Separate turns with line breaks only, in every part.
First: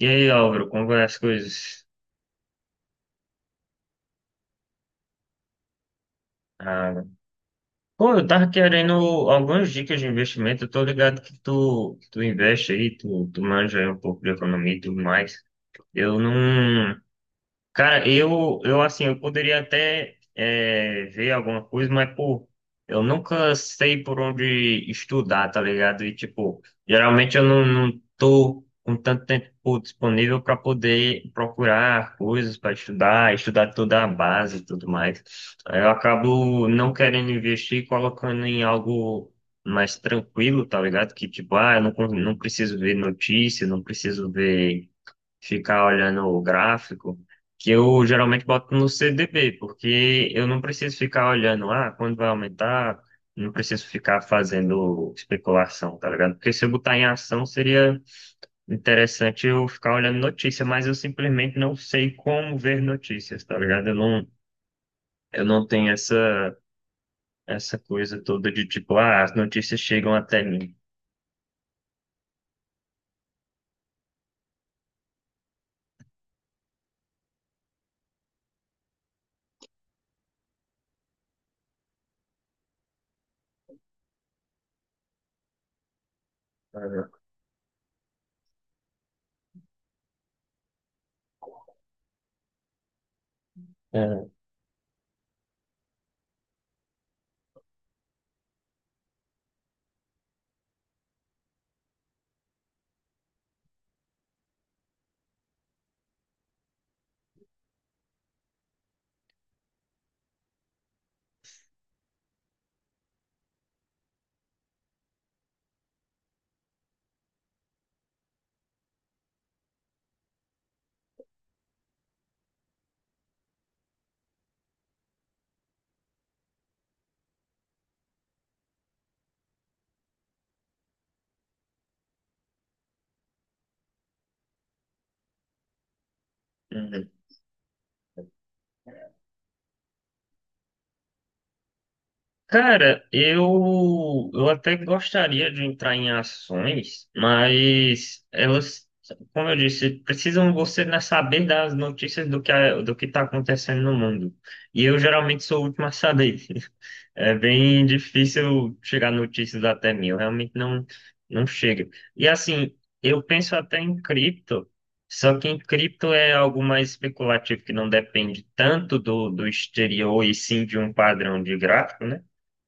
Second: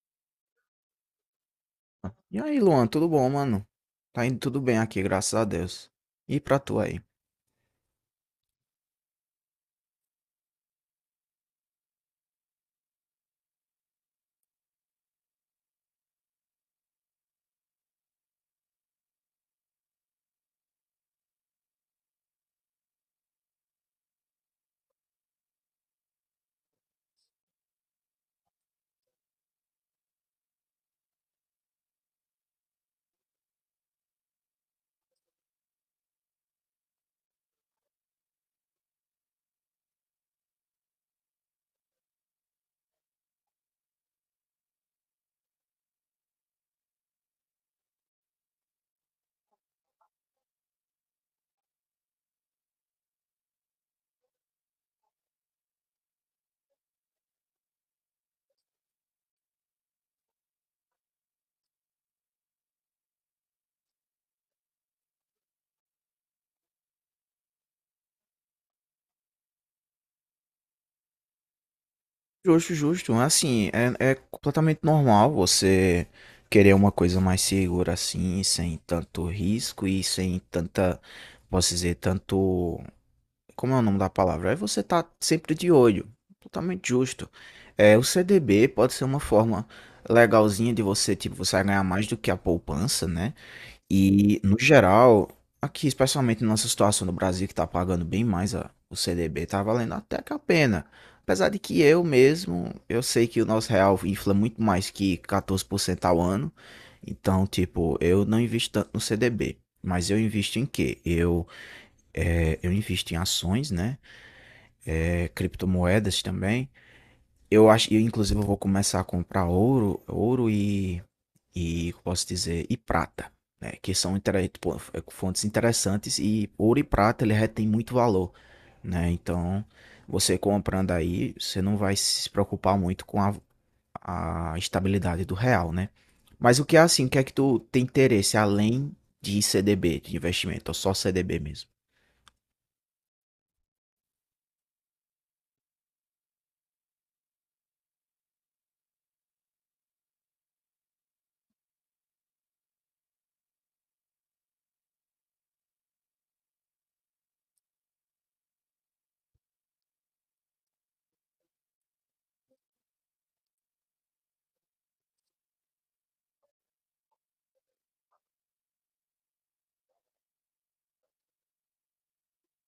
E aí, Álvaro, como vai as coisas?
E aí, Luan, tudo bom, mano? Tá indo tudo bem aqui, graças a Deus. E pra tu
Ah,
aí?
pô, eu tava querendo algumas dicas de investimento. Eu tô ligado que tu investe aí, tu manja aí um pouco de economia e tudo mais. Eu não. Cara, eu assim, eu poderia até ver alguma coisa, mas, pô, eu nunca sei por onde estudar, tá ligado? E, tipo, geralmente eu não tô com tanto tempo disponível para poder procurar coisas para estudar, estudar toda a base e tudo mais. Aí eu acabo não querendo investir, e colocando em algo mais tranquilo, tá ligado? Que, tipo, eu não preciso ver notícia, não preciso ver ficar olhando o gráfico, que eu geralmente boto no CDB, porque eu não preciso ficar olhando, quando vai aumentar, não preciso ficar fazendo especulação, tá ligado? Porque se eu botar em ação, seria interessante eu ficar olhando notícia, mas eu simplesmente não sei como ver notícias, tá ligado? Eu não tenho essa coisa toda de tipo, as notícias chegam até mim.
Justo, justo. Assim, é completamente normal você querer uma coisa mais segura assim, sem tanto risco e sem tanta, posso dizer, tanto. Como é o nome da palavra? Aí você tá sempre de olho. Totalmente
Ah,
justo. É, o CDB pode ser uma forma legalzinha de você, tipo, você vai ganhar mais do que a poupança, né? E, no geral, aqui, especialmente na nossa situação no Brasil, que tá pagando bem mais o CDB, tá valendo até que a pena. Apesar de que eu mesmo, eu sei que o nosso real infla muito mais que 14% ao ano. Então, tipo, eu não invisto tanto no CDB. Mas eu invisto em quê? Eu invisto em ações, né? É, criptomoedas também. Eu acho, eu inclusive eu vou começar a comprar ouro, e posso dizer, e prata, né? Que são pô, é, fontes interessantes e ouro e prata ele retém muito valor, né? Então, você comprando aí, você não vai se preocupar muito com a estabilidade do real, né? Mas o que é assim, o
ah,
que é que tu tem interesse além de CDB, de investimento, ou só CDB mesmo?
Cara, eu até gostaria de entrar em ações, mas elas, como eu disse, precisam você, né, saber das notícias do que, do que está acontecendo no mundo. E eu geralmente sou o último a saber. É bem difícil chegar notícias até mil, realmente não chega. E assim, eu penso até em cripto, só que em cripto é algo mais especulativo, que não depende tanto do exterior e sim de um padrão de gráfico, né?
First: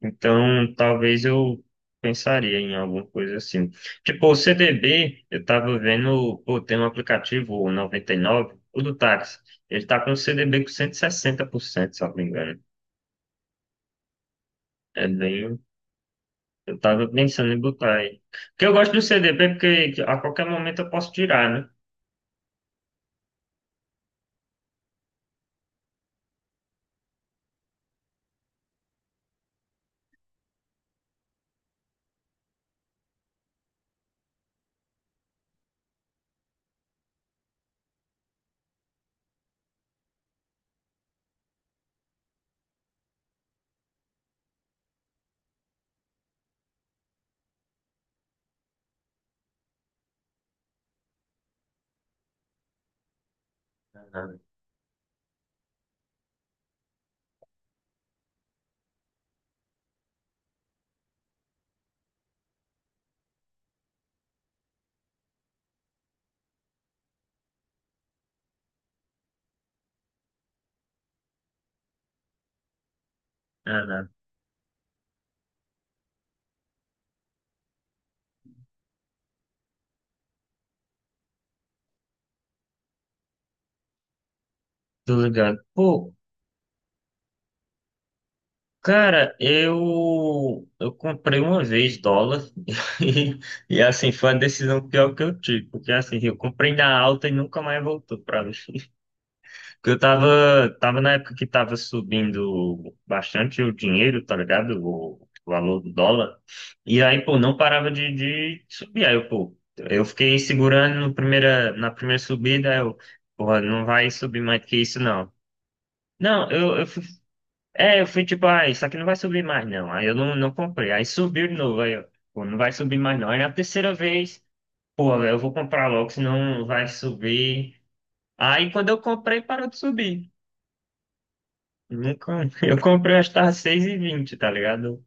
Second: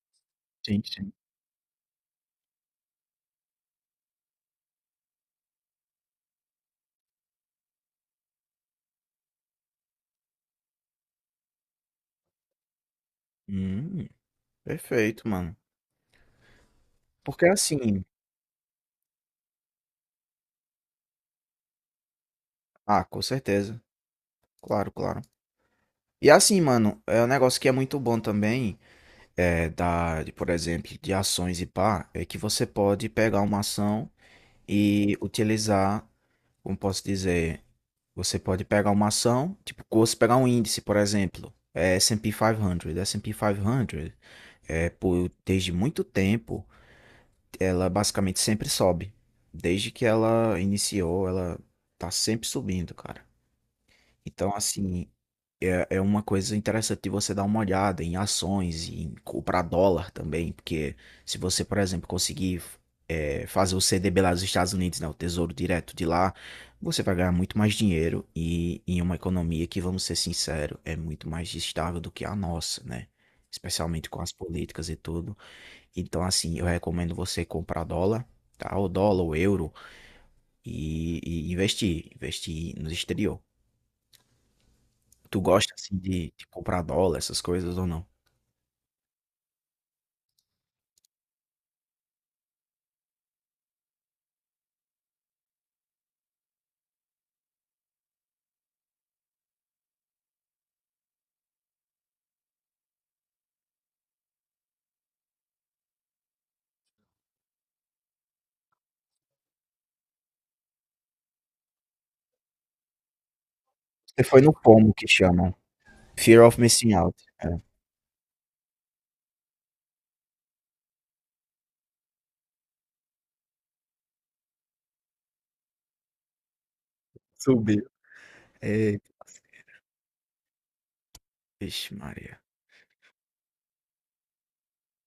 Então,
Sim, sim.
talvez eu pensaria em alguma coisa assim. Tipo, o CDB, eu tava vendo, pô, tem um aplicativo, o 99, o do táxi, ele tá com o CDB com 160%, se eu não me engano.
Hum,
É
perfeito, mano.
bem Eu tava
Porque
pensando em botar
assim,
aí. Porque eu gosto do CDB, porque a qualquer momento eu posso tirar, né?
ah, com certeza. Claro, claro. E assim, mano, é um negócio que é muito bom também, por exemplo, de ações e pá, é que você pode pegar uma ação e utilizar, como posso dizer, você pode pegar uma ação, tipo, você pegar um índice, por exemplo, é S&P 500. S&P 500, desde muito tempo, ela basicamente sempre sobe. Desde que ela iniciou, ela tá sempre subindo, cara.
Aham.
Então, assim, é uma coisa interessante de você dar uma olhada em ações e em comprar dólar também, porque se você, por exemplo, conseguir fazer o CDB lá dos Estados Unidos, né, o Tesouro Direto de lá, você vai ganhar muito mais dinheiro e em uma economia que, vamos ser sinceros, é muito mais estável do que a nossa, né?
Ah, não.
Especialmente com as políticas e tudo. Então, assim, eu recomendo você comprar dólar, tá? Ou dólar, ou euro, e investir, investir no exterior.
Tô
Tu
ligado.
gosta, assim,
Pô,
de comprar dólar, essas coisas ou não?
cara, eu comprei uma vez dólar e, e assim foi a decisão pior que eu tive, porque assim, eu comprei na alta e nunca mais voltou pra mim. Porque eu tava na época que tava subindo bastante o dinheiro, tá ligado? O valor do dólar. E aí, pô, não parava de subir. Aí, eu, pô, eu fiquei segurando no primeira, na primeira subida, aí eu, porra, não vai
Você
subir
foi no
mais que
pomo
isso,
que
não.
chamam. Fear
Não,
of
eu
missing
fui,
out. É.
é, eu fui tipo, isso aqui não vai subir mais, não. Aí eu não comprei. Aí subiu de novo, aí eu, pô, não vai subir mais, não. Aí na terceira vez, pô, eu vou comprar logo, senão vai subir.
Subiu.
Aí quando eu
Eita,
comprei, parou de subir.
vixe Maria.
Eu comprei, acho que tá 6,20, tá ligado?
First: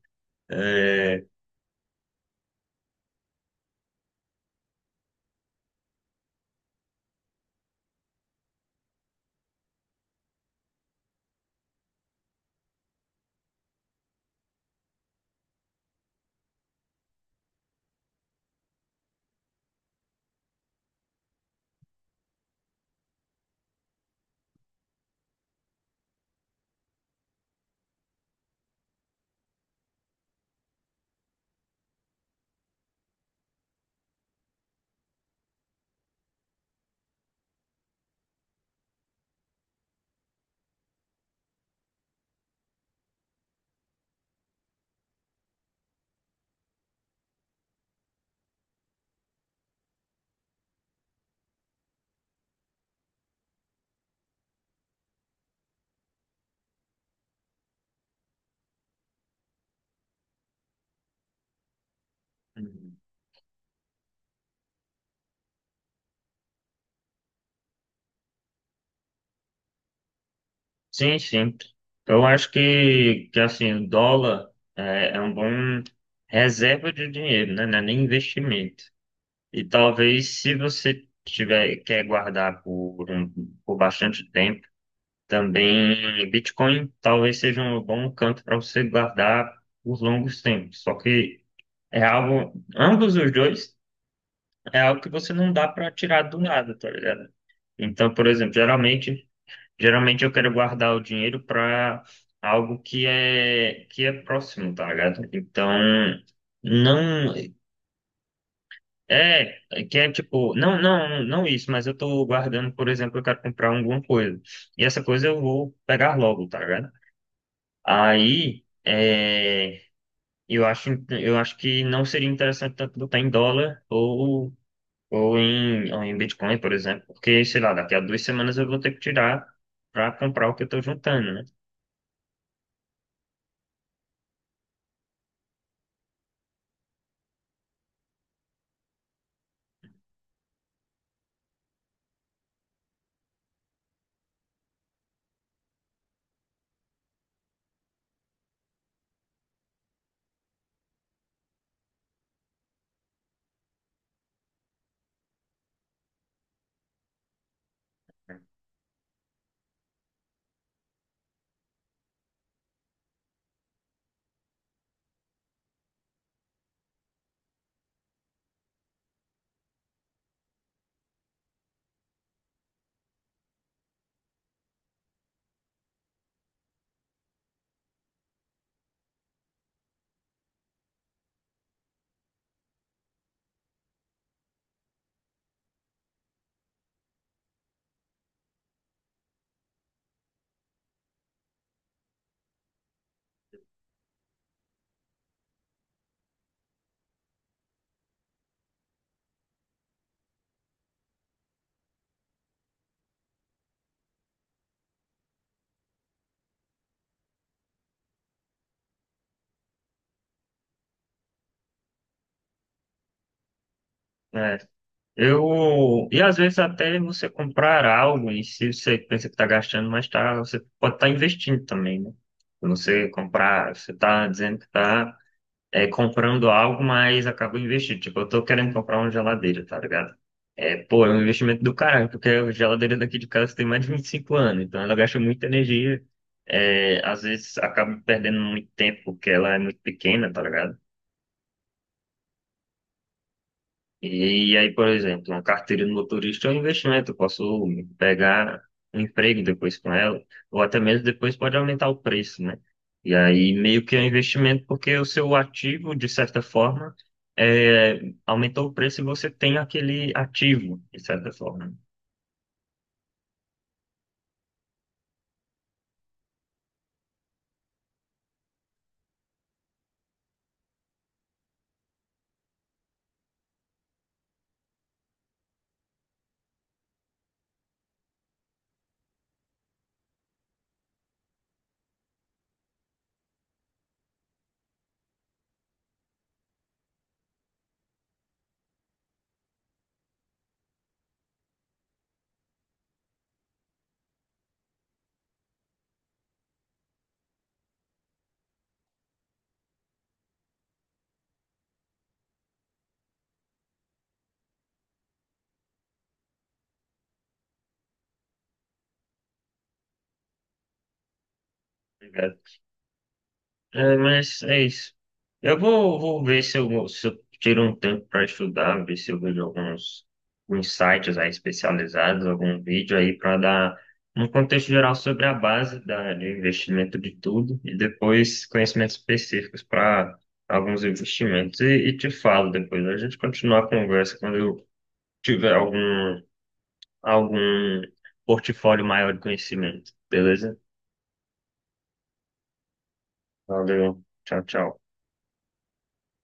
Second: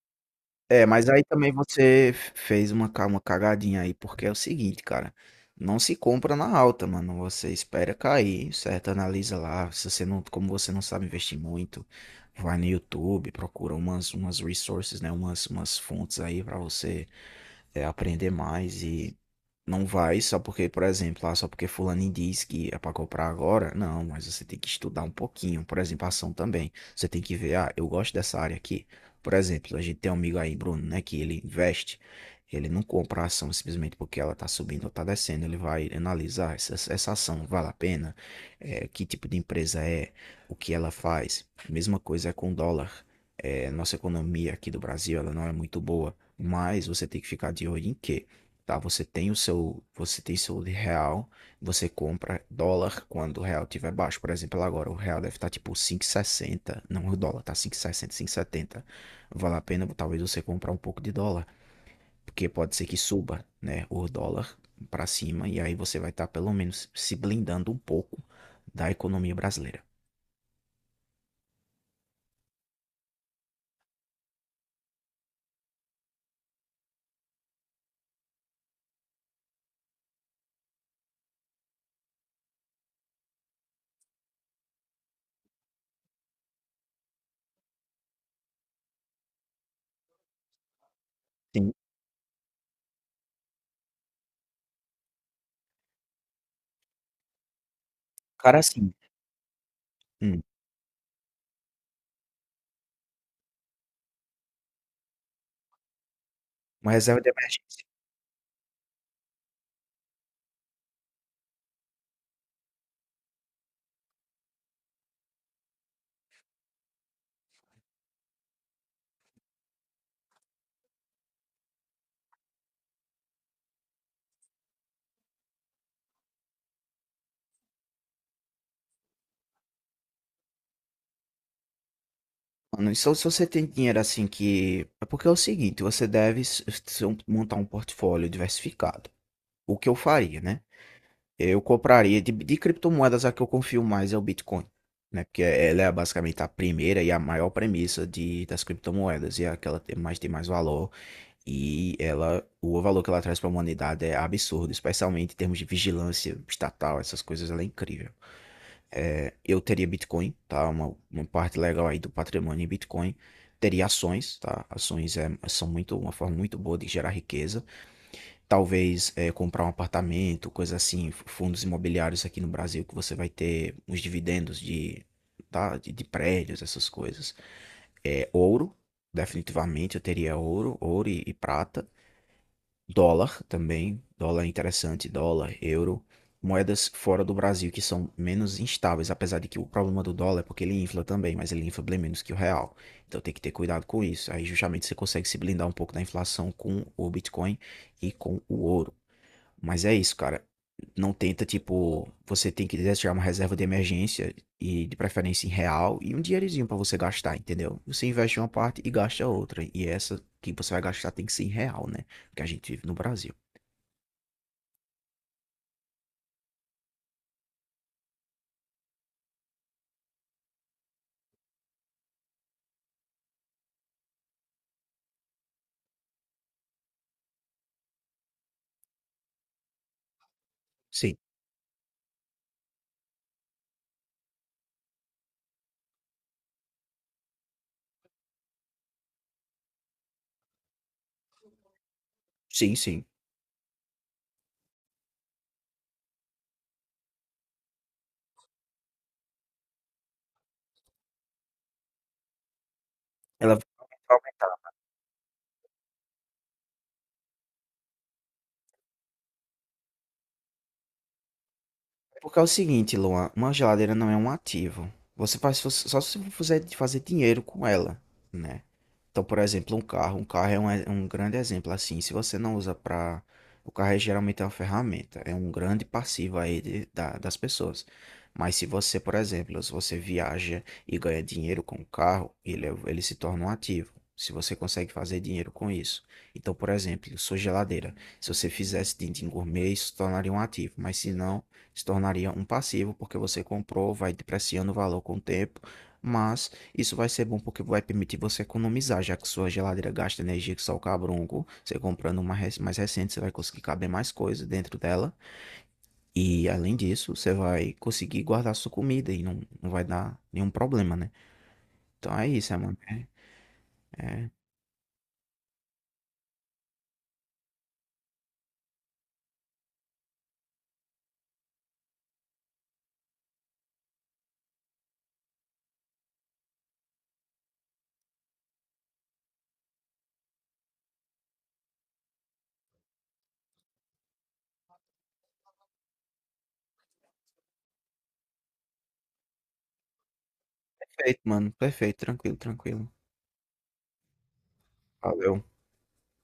É, mas aí
É,
também você fez uma, uma cagadinha aí, porque é o seguinte, cara. Não se compra na alta, mano. Você espera cair, certo? Analisa lá. Se você não, como você não sabe investir muito, vai no YouTube, procura umas, umas resources, né? Umas, umas fontes aí pra você aprender mais e não vai só porque, por exemplo, ah, só porque fulano diz que é pra comprar agora. Não, mas você tem que estudar um pouquinho. Por exemplo, a ação também. Você tem que ver, ah, eu gosto dessa área aqui. Por exemplo, a gente tem um amigo aí, Bruno, né, que ele investe. Ele não compra a ação simplesmente porque ela tá subindo ou tá descendo. Ele vai analisar essa ação vale a pena. É, que tipo de empresa é, o que ela faz. Mesma coisa é com o dólar. É, nossa economia aqui do Brasil, ela não é muito boa. Mas você tem que ficar de olho em quê? Tá? Você tem o seu, você tem seu de real, você compra dólar quando o real tiver baixo. Por exemplo, agora o real deve estar tipo cinco e sessenta, não, o dólar tá 5,60, setenta. Vale a pena talvez você comprar um pouco de dólar, porque pode ser que suba, né, o dólar para cima e aí você vai estar pelo menos se blindando um pouco da economia brasileira.
sim, sim. Eu acho que assim, o dólar é um bom reserva de dinheiro, né? Não é nem investimento. E talvez se você tiver, quer guardar por bastante tempo, também Bitcoin talvez seja um bom canto para você guardar por longos tempos. Só que
Sim,
é algo, ambos os dois, é algo que você não dá para tirar do nada, tá ligado? Então, por exemplo,
cara, assim,
geralmente, eu
hum,
quero guardar o dinheiro para algo que é próximo, tá ligado? Então,
uma reserva de
não
emergência.
é que é tipo, não, não, não isso, mas eu tô guardando, por exemplo, eu quero comprar alguma coisa. E essa coisa eu vou pegar logo, tá ligado? Aí, eu acho que não seria interessante tanto botar em dólar ou em Bitcoin, por exemplo, porque, sei lá, daqui a 2 semanas eu vou ter que tirar para comprar o que eu estou juntando, né?
Mano, só se você tem dinheiro assim que. É porque é o seguinte, você deve montar um portfólio diversificado. O que eu faria, né? Eu compraria de criptomoedas, a que eu confio mais é o Bitcoin, né? Porque ela é basicamente a primeira e a maior premissa de, das criptomoedas. E é aquela que mais tem mais valor. E ela, o valor que ela traz para a humanidade é absurdo, especialmente em termos de vigilância estatal, essas coisas, ela é incrível. É, eu teria Bitcoin, tá? Uma parte legal aí do patrimônio em Bitcoin. Teria ações, tá? Ações é, são muito uma forma muito boa de gerar riqueza. Talvez é, comprar um apartamento, coisa assim, fundos imobiliários aqui no Brasil que você vai ter os dividendos de, tá? De prédios, essas coisas. É, ouro, definitivamente eu teria ouro, ouro e prata. Dólar também, dólar é interessante, dólar, euro, moedas fora do Brasil que são menos instáveis, apesar de que o problema do dólar é porque ele infla também, mas ele infla bem menos que o real. Então tem que ter cuidado com isso. Aí justamente você consegue se blindar um pouco da inflação com o Bitcoin e com o ouro. Mas é isso, cara. Não tenta, tipo, você tem que quiser tirar uma reserva de emergência e de preferência em real e um dinheirinho pra você gastar, entendeu? Você investe uma parte e gasta a outra. E essa que você vai gastar tem que ser em real, né? Porque a gente vive no Brasil.
É. E às vezes até você comprar algo e se você pensa que está gastando, mas tá, você pode estar investindo também, né? Quando você comprar, você está dizendo que está comprando algo, mas acabo investindo. Tipo, eu tô querendo comprar uma geladeira, tá ligado? É, pô, é
Sim,
um investimento do caralho, porque a geladeira daqui de casa tem mais de 25 anos, então ela gasta muita energia. É, às vezes acaba perdendo muito tempo porque ela é muito pequena, tá ligado?
sim, sim.
E, aí, por exemplo, uma carteira de motorista é um investimento. Eu posso pegar um emprego depois com ela, ou até mesmo depois pode aumentar o preço, né? E aí,
Ela vai
meio que é um
aumentar
investimento, porque o seu ativo, de certa forma, aumentou o preço e você tem aquele ativo, de certa forma.
porque é o seguinte, Luan, uma geladeira não é um ativo. Você faz só se você fizer fazer dinheiro com ela, né? Então, por exemplo, um carro. Um carro é um grande exemplo. Assim, se você não usa para. O carro é, geralmente é uma ferramenta, é um grande passivo aí das pessoas. Mas se você, por exemplo, se você viaja e ganha dinheiro com o carro, ele, ele se torna um ativo. Se você consegue fazer dinheiro com isso. Então, por exemplo, sua geladeira. Se você fizesse dindim gourmet, isso se tornaria um ativo. Mas se não, se tornaria um passivo, porque você comprou, vai depreciando o valor com o tempo. Mas isso vai ser bom porque vai permitir você economizar, já que sua geladeira gasta energia que só o cabronco. Você comprando uma mais recente, você vai conseguir caber mais coisas dentro dela. E além disso, você vai conseguir guardar sua comida e não vai dar nenhum problema, né? Então é
Né?
isso, é, mano. É,
É,
é
mas é isso. Eu vou ver se se eu tiro um tempo para estudar, ver se eu vejo alguns sites aí especializados, algum vídeo aí para dar um contexto geral sobre a base de investimento de tudo e depois conhecimentos específicos para alguns investimentos. E te falo depois, a gente continua a conversa quando eu tiver algum portfólio maior de conhecimento, beleza?
perfeito, mano. Perfeito, tranquilo, tranquilo.
Valeu, tchau, tchau.
Valeu.